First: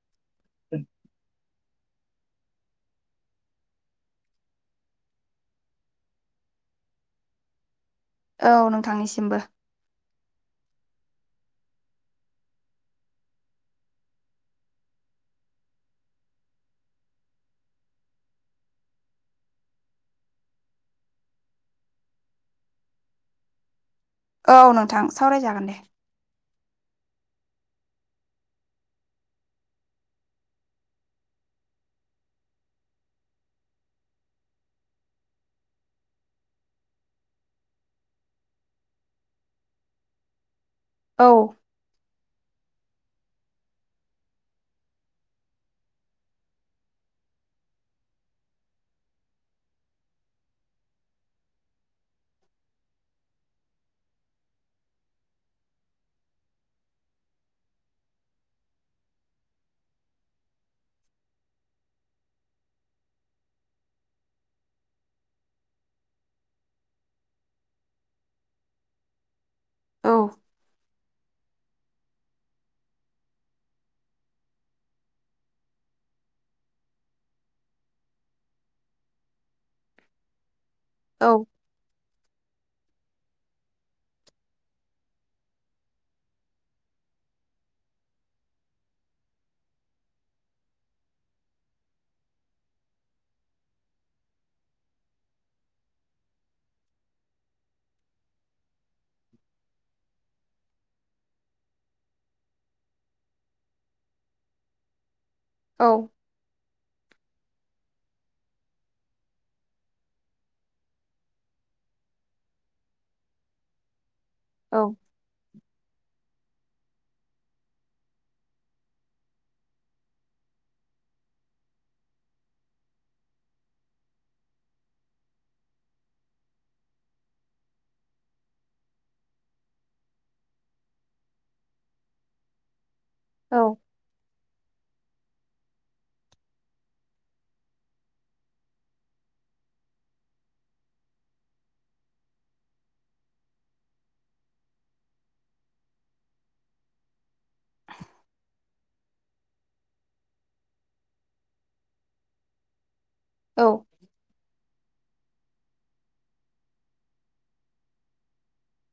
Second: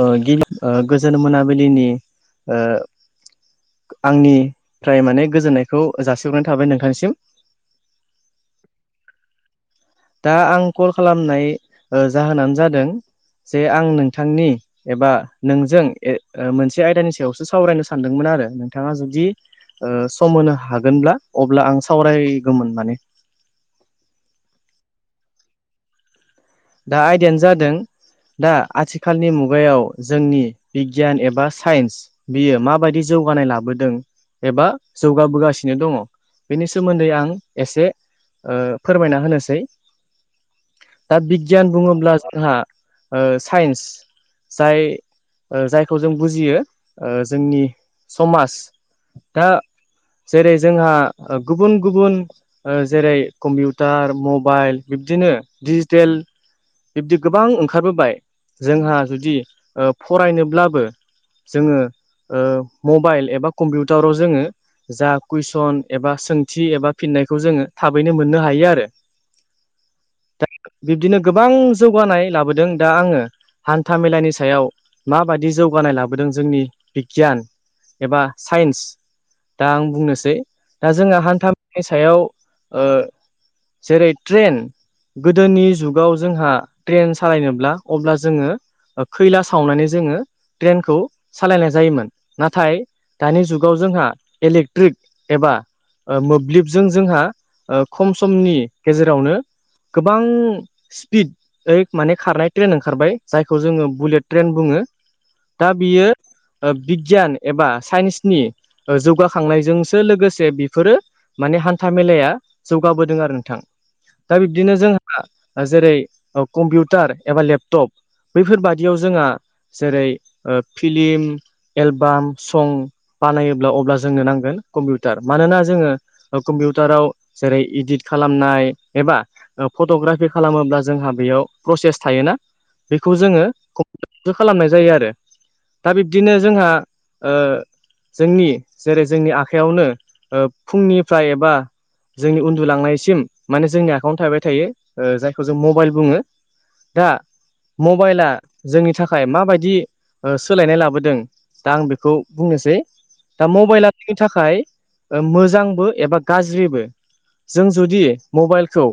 ओ गिबि ओ गोजोन मोनाबिलिनि आंनि फ्राय माने गोजोननायखौ जासिहरनाय थाबाय नोंथांनिसिम औ नोंथांनिसिमबो दा आं कल खालामनाय जाहोनानो जादों जे आं नोंथांनि एबा नोंजों मोनसे आयदानि सायावसो सावरायनो सानदोंमोन आरो नोंथाङा जुदि सम होनो हागोनब्ला अब्ला आं सावरायगौमोन माने औ नोंथां सावरायजागोन दे दा आयदायानो जादों दा आथिखालनि मुगायाव जोंनि बिगियान एबा साइन्स बियो माबायदि जौगानाय लाबोदों एबा जौगाबोगासिनो दङ बेनि सोमोन्दै आं एसे फोरमायना होनोसै दा औ बिगियान बुङोब्ला जोंहा साइन्स जाय जायखौ जों बुजियो जोंनि समाज दा जेरै जोंहा गुबुन गुबुन जेरै कम्पिउटार मबाइल बिब्दिनो दिडिजिटेल बिब्दि गोबां ओंखारबोबाय जोंहा जुदि फरायनोब्लाबो जोङो मबाइल एबा कम्पिउटाराव जोङो जा कुइसन एबा सोंथि एबा फिननायखौ जोङो थाबैनो मोननो हायो आरो औ दा बिब्दिनो गोबां जौगानाय लाबोदों दा आङो हान्था मेलानि सायाव माबायदि जौगानाय लाबोदों जोंनि बिगियान एबा साइन्स दा आं बुंनोसै दा जोंहा औ हान्था मेला नि सायाव जेरै ट्रेन गोदोनि जुगाव जोंहा ट्रेन सालायनोब्ला अब्ला जोङो खैला सावनानै जोङो ट्रेनखौ सालायनाय जायोमोन नाथाय दानि जुगाव जोंहा इलेक्ट्रिक एबा मोब्लिबजों जोंहा खम समनि गेजेरावनो गोबां स्पिड ओइ माने खारनाय ट्रेन ओंखारबाय जायखौ जोङो बुलेट ट्रेन बुङो दा औ बियो बिगियान एबा साइन्सनि जौगाखांनायजोंसो लोगोसे बेफोरो माने हान्था मेलाया जौगाबोदों आरो नोंथां दा बिब्दिनो औ जोंहा जेरै कम्पिउटार एबा लेपटप बैफोरबादियाव जोंहा जेरै फिलिम एलबाम सं बानायोब्ला अब्ला जोंनो नांगोन कम्पिउटार मानोना जोङो कम्पिउटाराव जेरै इदिट खालामनाय एबा फट'ग्राफि खालामोब्ला जोंहा बेयाव प्रसेस थायोना बेखौ जोङो औ खालामनाय जायो आरो दा बिब्दिनो जोंहा ओ जोंनि जेरै जोंनि आखाइयावनो फुंनिफ्राय एबा जोंनि उन्दुलांनायसिम माने जोंनि आखायाव थाबाय थायो जायखौ जों मबाइल बुङो दा मबाइला जोंनि थाखाय माबायदि सोलायनाय लाबोदों दा आं बेखौ बुंनोसै दा मबाइला औ नि थाखाय मोजांबो एबा गाज्रिबो जों जुदि मबाइलखौ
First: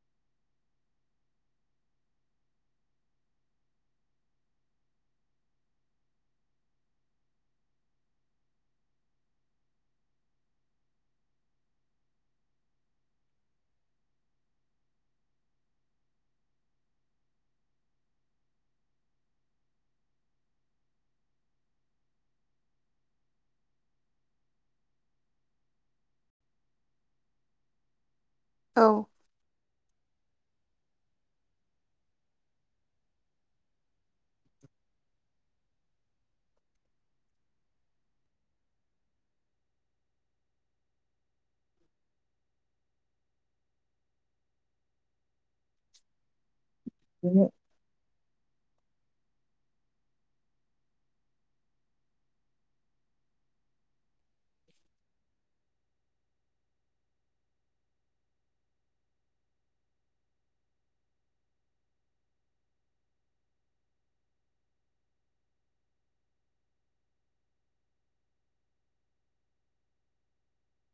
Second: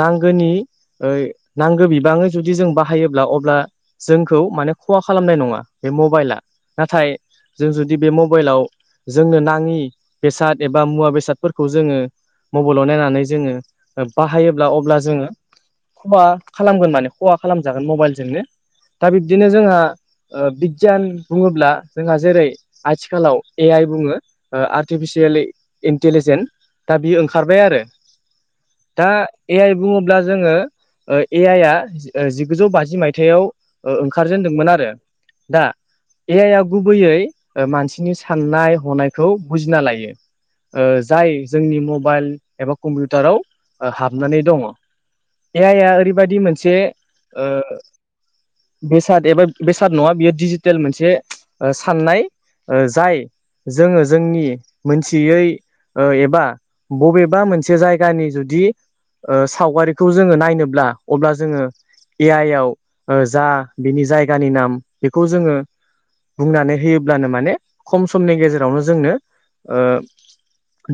नांगौ नांगौनि नांगौ बिबाङै जुदि जों बाहायोब्ला अब्ला जोंखौ माने खहा खालामनाय नङा बे मबाइला नाथाय जों जुदि बे मबाइलाव जोंनो नाङि बेसाद एबा मुवा बेसादफोरखौ जोङो मबाइलाव नायनानै जोङो बाहायोब्ला अब्ला जोङो खहा खालामगोन माने खहा खालामजागोन मबाइलजोंनो दा बिब्दिनो जोंहा बिगियान बुङोब्ला जोंहा जेरै आथिखालाव ए आइ बुङो आर्टिफिसियेल इन्टिलिजेन्स दा बियो ओंखारबाय आरो औ खा ए आइ बुङोब्ला जोङो ओ ए आइ आ जिगुजौ बाजि मायथायाव ओंखारजेनदोंमोन आरो दा ए आइ आ गुबैयै ओ मानसिनि साननाय हनायखौ बुजिना लायो ओ जाय जोंनि मबाइल एबा कम्पिउटाराव ओ हाबनानै दङ ए आइ आ ओरैबायदि मोनसे ओ बेसाद एबा बेसाद नङा बेयो डिजिटेल मोनसे ओ साननाय ओ जाय जोङो जोंनि मोनथियै ओ एबा बबेबा मोनसे जायगानि जुदि ओ सावगारिखौ जोङो नायनोब्ला अब्ला जोङो ए आइ आव ओ जा बिनि जायगानि नाम बेखौ जोङो बुंनानै होयोब्लानो माने खम समनि गेजेरावनो जोंनो ओ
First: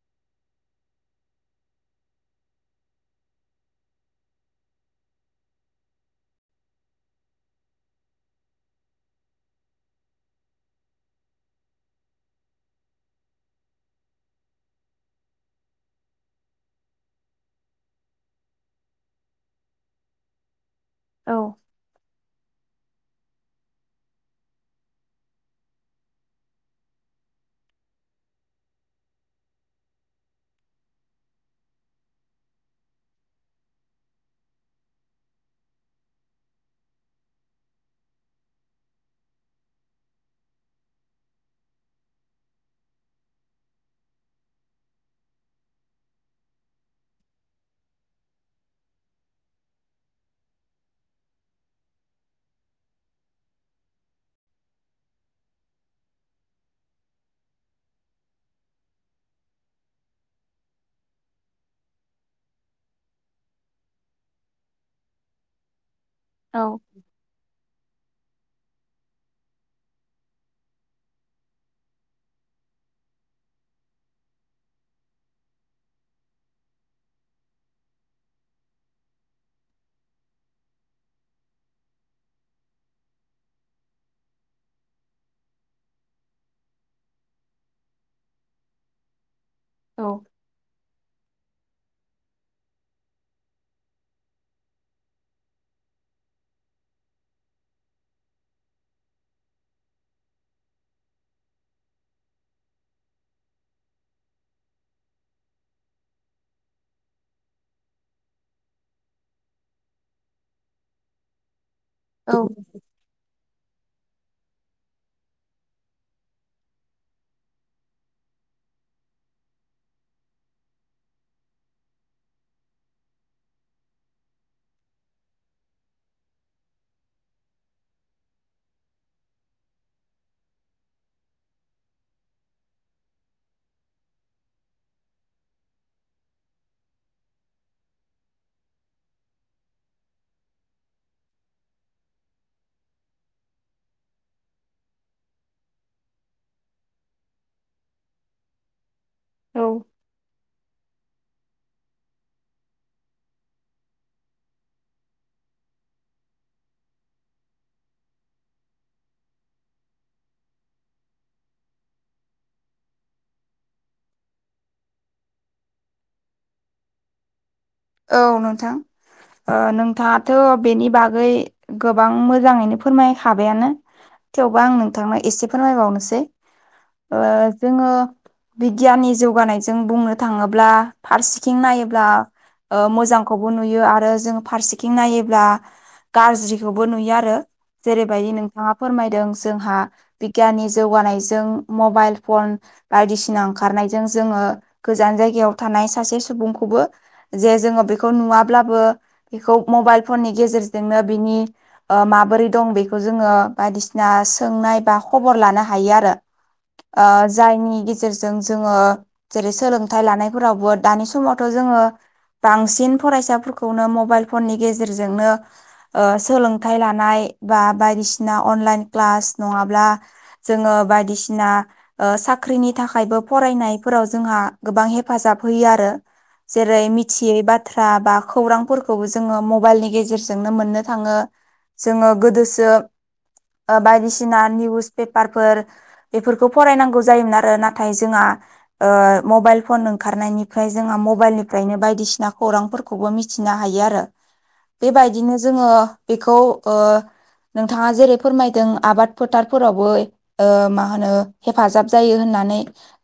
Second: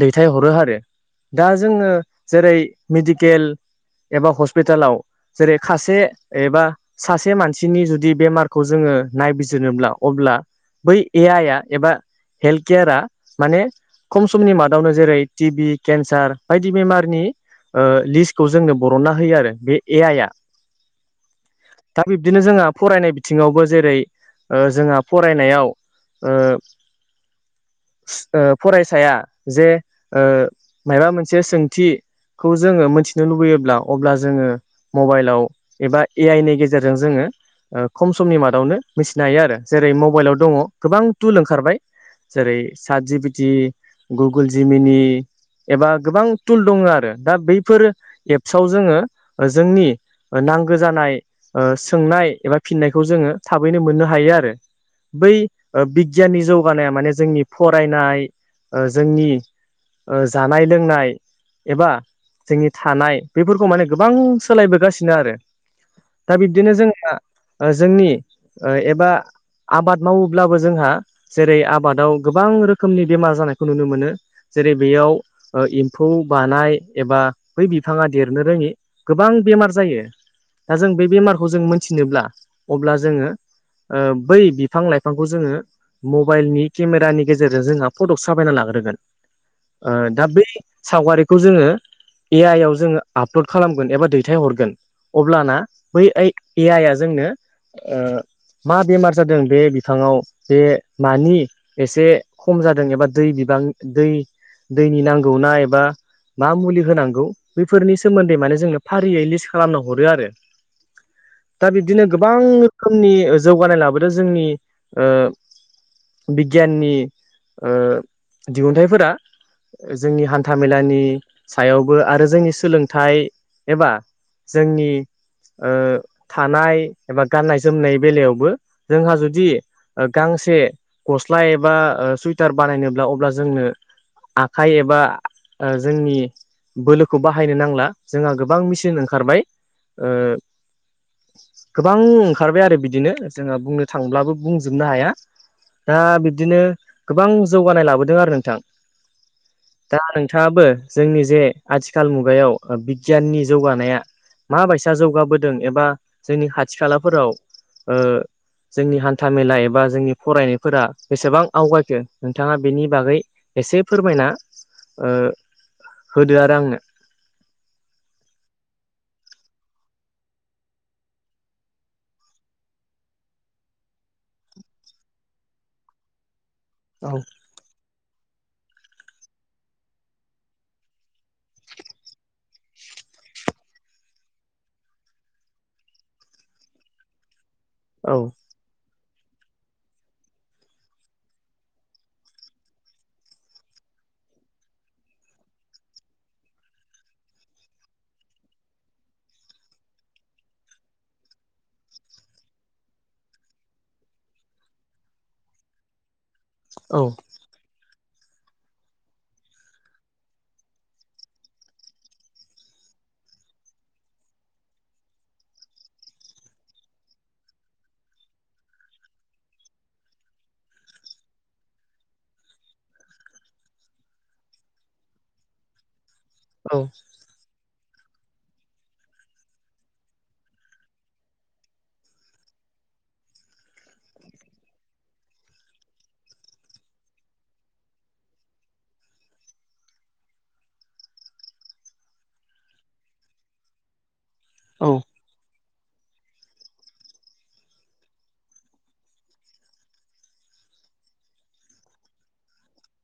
दैथायहरो आरो दा जोङो जेरै मेडिकेल एबा हस्पिटालाव जेरै खासे एबा सासे मानसिनि जुदि बेमारखौ जोङो नायबिजिरनोब्ला अब्ला बै ए आइ आ एबा हेल्थ केयारा माने खम समनि मादावनो जेरै टिभि, केन्सार बायदि बेमारनि ओ लिस खौ जोंनो बर'नना होयो आरो बे ए आइ आ औ दा बिब्दिनो जोंहा फरायनाय थिङावबो जेरै ओ जोंहा फरायनायाव ओ सो ओ फरायसाया जे ओ माबा मोनसे सोंथि खौ जोङो मोनथि नो लुबैयोब्ला अब्ला जोङो मबाइलाव एबा ए आइ नि गेजेरजों जोङो ओ खम समनि मादावनो मिथिनो हायो आरो जेरै मबाइलाव दङ गोबां तुल ओंखारबाय जेरै साट जिबिटि गुगुल जि मिनि एबा गोबां टुल दङ आरो दा बैफोर एपसआव जोङो ओ जोंनि ओ नांगो जानाय ओ सोंनाय एबा फिननायखौ जोङो थाबैनो मोननो हायो आरो बै ओ बिगियाननि जौगानाया माने जोंनि फरायनाय ओ जोंनि ओ जानाय लोंनाय एबा जोंनि थानाय बेफोरखौ माने गोबां सोलायबोगासिनो आरो दा बिब्दिनो जोंनिआ ओ जोंनि ओ एबा आबाद मावोब्लाबो जोंहा जेरै आबादाव गोबां रोखोमनि बेमार जानायखौ नुनो मोनो। जेरै बेयाव ओ एम्फौ बानाय एबा बै बिफाङा देरनो रोङि गोबां बेमार जायो। दा जों बे बेमारखौ जों मोनथिनोब्ला अब्ला जोङो ओ बै बिफां लाइफांखौ जोङो मबाइलनि केमेरानि गेजेरजों जोंहा फटक साफायना लाग्रोगोन ओ दा बै सावगारिखौ जोङो ए आइ आव जोङो आपलड खालामगोन एबा दैथाय हरगोन अब्लाना बै एै ए आइआ जोंनो ओ मा बेमार जादों बे बिफाङाव बे मानि एसे खम जादों एबा दै बिबां दै दैनि नांगौना एबा मा मुलि होनां गौ बैफोरनि सोमोन्दै माने जोंनो फारियै लिस खालामनो हरो आरो दा बिब्दिनो गोबां औ रोखोमनि ओ जौगानाय लाबोदों जोंनि ओ बिगियाननि ओ दिहुनथाइफोरा ओ जोंनि हान्था मेलानि सायाव बो आरो जोंनि सोलोंथाइ एबा जोंनि ओ थानाय एबा गाननाय जोमनाय बेलायावबो जोंहा जुदि ओ गांसे गस्ला एबा सुइटार बानायनोब्ला अब्ला जोंनो आखाइ एबा ओ जोंनि बोलोखौ बाहायनो नांला जोंहा गोबां मेसिन ओंखारबाय। गोबां ओंखारबाय आरो बिदिनो जोंहा बुंनो थांब्लाबो बुंजोबनो हाया दा बिब्दिनो गोबां जौगानाय लाबोदों आरो नोंथां। औ दा नोंथांङाबो जोंनि जे आथिखाल मुगायाव बिगियाननि जौगानाया माबायसा जौगाबोदों एबा जोंनि खाथि खालाफोराव जोंनि हान्था मेला एबा जोंनि फरायनायफोरा बेसेबां आवगायखो नोंथांङा बेनि बागै एसे फोरमायना होदो आरो आंनो? औ नोंथां। नोंथाङाथ' बेनि बागै गोबां मोजाङैनो फोरमायखाबायानो। थेवबो आं नोंथांनो एसे फोरमायबावनोसै ओ जोंङो बिगियाननि जौगानायजों बुंनो थांङोब्ला फारसेथिं नायोब्ला ओ मोजांखौबो नुयो आरो जों फारसेथिं नायोंब्ला गाज्रिखौबो नुयो आरो औ जेरैबायदि नोंथांङा फोरमायदों जोंहा बिगियाननि जौगानायजों मबाइल फन बायदिसिना ओंखारनायजों जोंङो गोजान जायगायाव थानाय सासे सुबुंखौबो जे जोंङो बेखौ नुवाब्लाबो बेखौ मबाइल फननि गेजेरजोंनो बिनि ओ माबोरै दं बेखौ जोंङो बायदिसिना सोंनाय बा खबर लानो हायो आरो। औ आ जायनि गेजेरजों जोंङो जेरै सोलोंथाइ लानायफोरावबो दानि समावथ' जोंङो बांसिन फरायसाफोरखौनो मबाइल फननि गेजेरजोंनो सोलोंथाइ लानाय बा बायदिसिना अनलाइन क्लास नंङाब्ला जोंङो बायदिसिना साख्रिनि थाखायबो फरायनायफोराव जोंहा गोबां हेफाजाब होयो आरो। जे औ रोय खथियै बाथ्रा बा खौरांफोरखौबो जोंङो मबाइलनि गेजेरजोंनो मोननो थांङो। जोंङो गोदोसो बायदिसिना निउस पेपारफोर बेफोरखौ फरायनांगौ जायोमोन आरो। नाथाय जोंहा मबाइल फन ओंखारनायनिफ्राय जोंहा मबाइल निफ्रायनो बाय बायदिसिना खौरांफोरखौबो मिथिनो हायो आरो। औ बेबायदिनो जोंङो। बेखौ नोंथांङा जेरै फोरमायदों आबाद फोथारफोरावबो मा होनो हेफाजाब जायो होननानै।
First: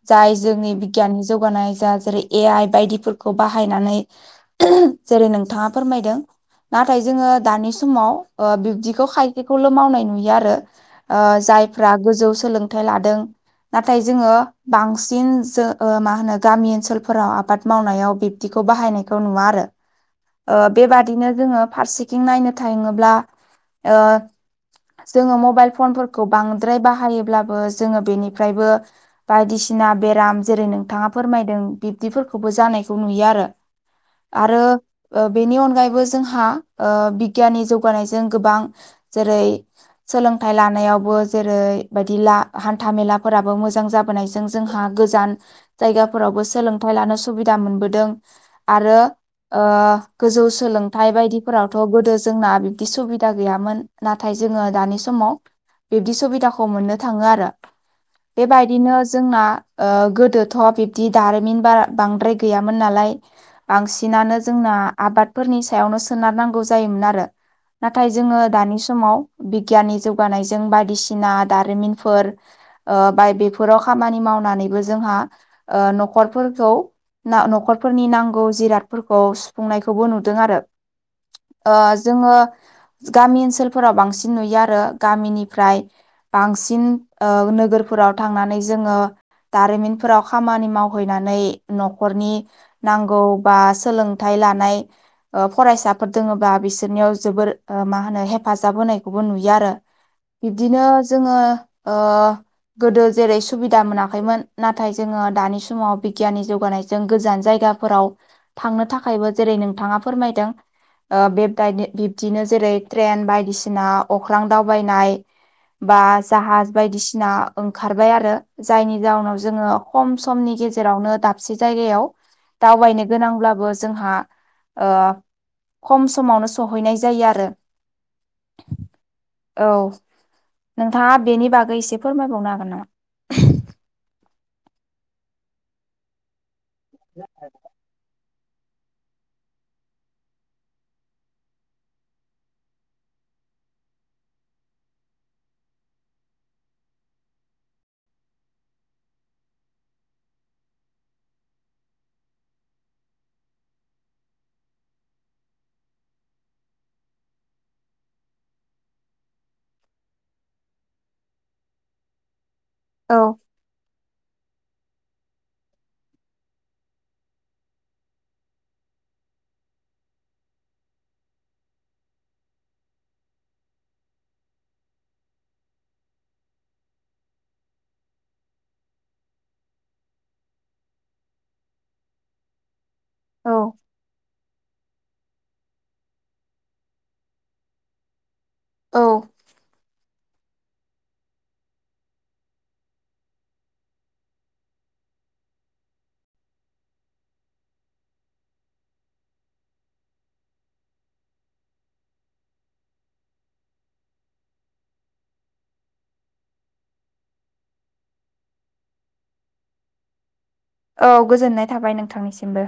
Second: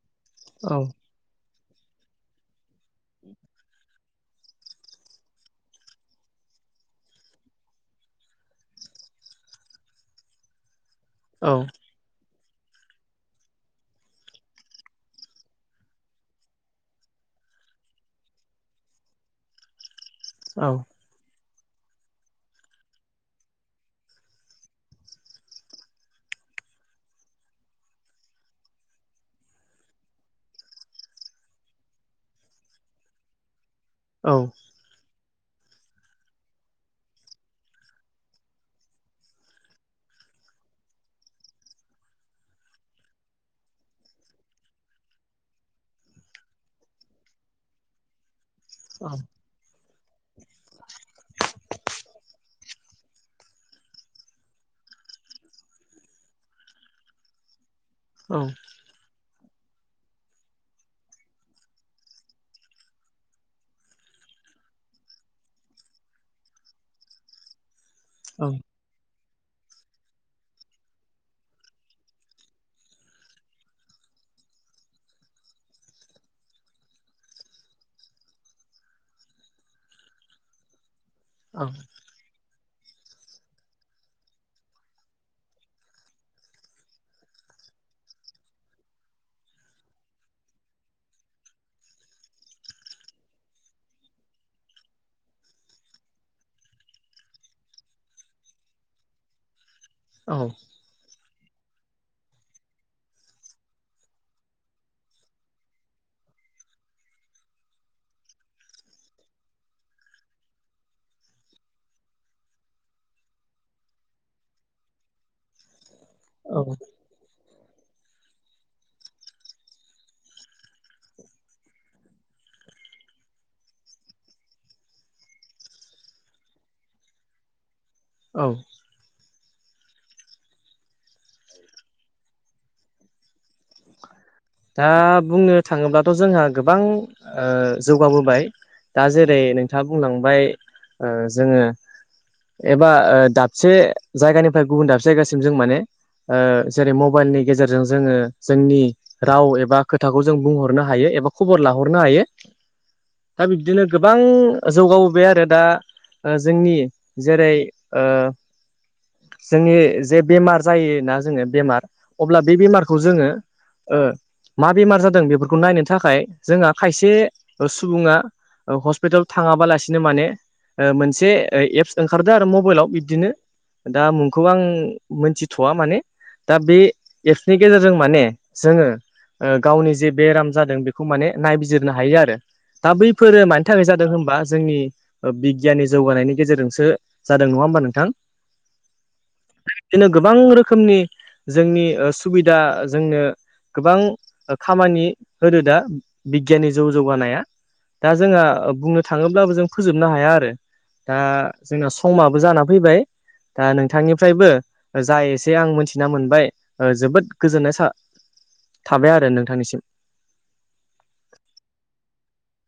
जाय औ जोंनि बिगियाननि जौगानाय जा जेरै ए आइ बायदिफोरखौ बाहाय नानै जेरै नोंथांङा फोरमायदों? नाथाय जोंङो दानि समाव बिब्दिखौ खायखखौल' मावनाय नुयो आरो। जायफ्रा गोजौ सोलोंथाइ लादों नाथाय जोंङो बांसिन जो मा होनो गामि ओनसोलफोराव आबाद मावनायाव खौ बाहायनायखौ नुवा आरो बेबाद बिदिनो जोंङो फारसेथिं नायनो थांङोब्ला जोंङो मबाइल फनफोरखौ बांद्राय बाहायोब्लाबो जोंङो बेनिफ्रायबो बायदिसिना बेराम जेरै नोंथांङा फोरमायदों बिब्दिफोरखौबो जानायखौ नुयो औ आरो बेनि अनगायैबो जोंहा बिगियाननि जौगानायजों गोबां जेरै सोलोंथाइ लानायावबो जेरै बायदि ला हान्था मेलाफोराबो मोजां जाब ाय जों जावोंथ ल सुबा आरो गोजौ सोलोंथाइ बायदिफोरावथ' गोदो जोंना बिब्दि सुबिदा गैयामोन। नाथाय जोंङो दानि समाव बिब्दि सुबिदाखौ मोननो थांङो आरो। बेबायदिनो जोंना गोदोथ' बिब्दि दारिमिन ब बांद्राय गैयामोन। मोन नालाय बांसिनानो जोंना आबादफोरनि सायावनो सोनारनांगौ जायोमोन आरो। नाथाय जोङो दानि समाव बिगियाननि जौगानायजों बायदिसिना दारिमिनफोर ओ बाय बेफोराव खामानि मावनानैबो जोंहा ओ न'खरफोरखौ न'खरफोरनि नांगौ जिरादफोरखौ सुफुंनायखौबो नुदों आरो ओ जोङो गामि ओनसोलफोराव बांसिन नुयो आरो गामिनिफ्राय बांसिन ओ नोगोरफोराव थांनानै जोङो दारिमिनफोराव खामानि मावहैनानै न' न'खरनि नांगौ बा सोलोंथाइ लानाय ओ फरायसाफोर दोङोबा बिसोरनियाव जोबोर ओ मा होनो हेफाजाब होनायखौबो नुयो आरो। बिब्दिनो जोङो ओ गोदो जेरै सुबिदा मोनाखैमोन नाथाय जोङो दानि समाव बिगियाननि जौगानाय जों गोजान जायगाफोराव थांनो थाखायबो जेरै नोंथाङा फोरमायदों। ओ बेबदाइद बिब्दिनो जेरै ट्रेन बायदिसिना अख्रां दावबायनाय बा औ जाहाज बायदिसिना ना ओंखारबाय आरो जायनि जाउनाव जोङो खम समनि गेजेरावनो दाबसे जायगायाव दावबायनो गोनांब्लाबो जोंहा ओ खम समावनो सहैनाय जायो आरो। औ। औ नोंथाङा बेनि बागै एसे फोरमायबावनो हागोन नामा? दा बुंनो थाङोब्लाथ' जोंहा गोबां ओ जौगाबोबाय। दा जेरै नोंथाङा बुंलांबाय ओ जोङो एबा ओ दाबसे जायगानिफ्राय गुबुन दाबसे जायगासिम जों माने ओ जेरै मबाइलनि गेजेरजों जोङो जोंनि राव एबा खोथाखौ जों बुंहरनो हायो एबा खबर लाहरनो हायो। दा बिब्दिनो गोबां जौगाबोबाय आरो दा ओ जोंनि जेरै ओ जोंनि जे बेमार जायोना जोङो बेमार अब्ला बे बेमारखौ औ जोङो ओ मा बेमार जादों बेफोरखौ नायनो थाखाय जोंहा खायसे सुबुङा हस्पिटाल थाङाबालासिनो माने ओ मोनसे एप्स ओंखारदो आरो मबाइलाव बिब्दिनो दा मुंखौ आं मोनथिथ'वा माने दा बे एप्सनि गेजेरजों माने जोङो ओ गावनि जे बेराम जादों बेखौ माने नायबिजिरनो हायो आरो। दा बैफोरो औ मानि थाखाय जादों होनबा जोंनि ओ बिब गियाननि जौगानायनि गेजेरजोंसो जादों नङा होमबा नोंथां औ बिदिनो गोबां रोखोमनि जोंनि ओ सुबिदा जोंनो गोबां खामानि होदो दा बिगियाननि जौ जौगानाया दा जोंहा बुंनो थाङोब्लाबो जों फोजोबनो हाया आरो। दा जोंना समाबो जाना फैबाय। दा नोंथांनिफ्रायबो जा एसे आं मोनथिना मोनबाय जोबोद गोजोननाय सा थाबाय आरो नोंथांनिसिम। औ गोजोननाय थाबाय नोंथांनिसिमबो।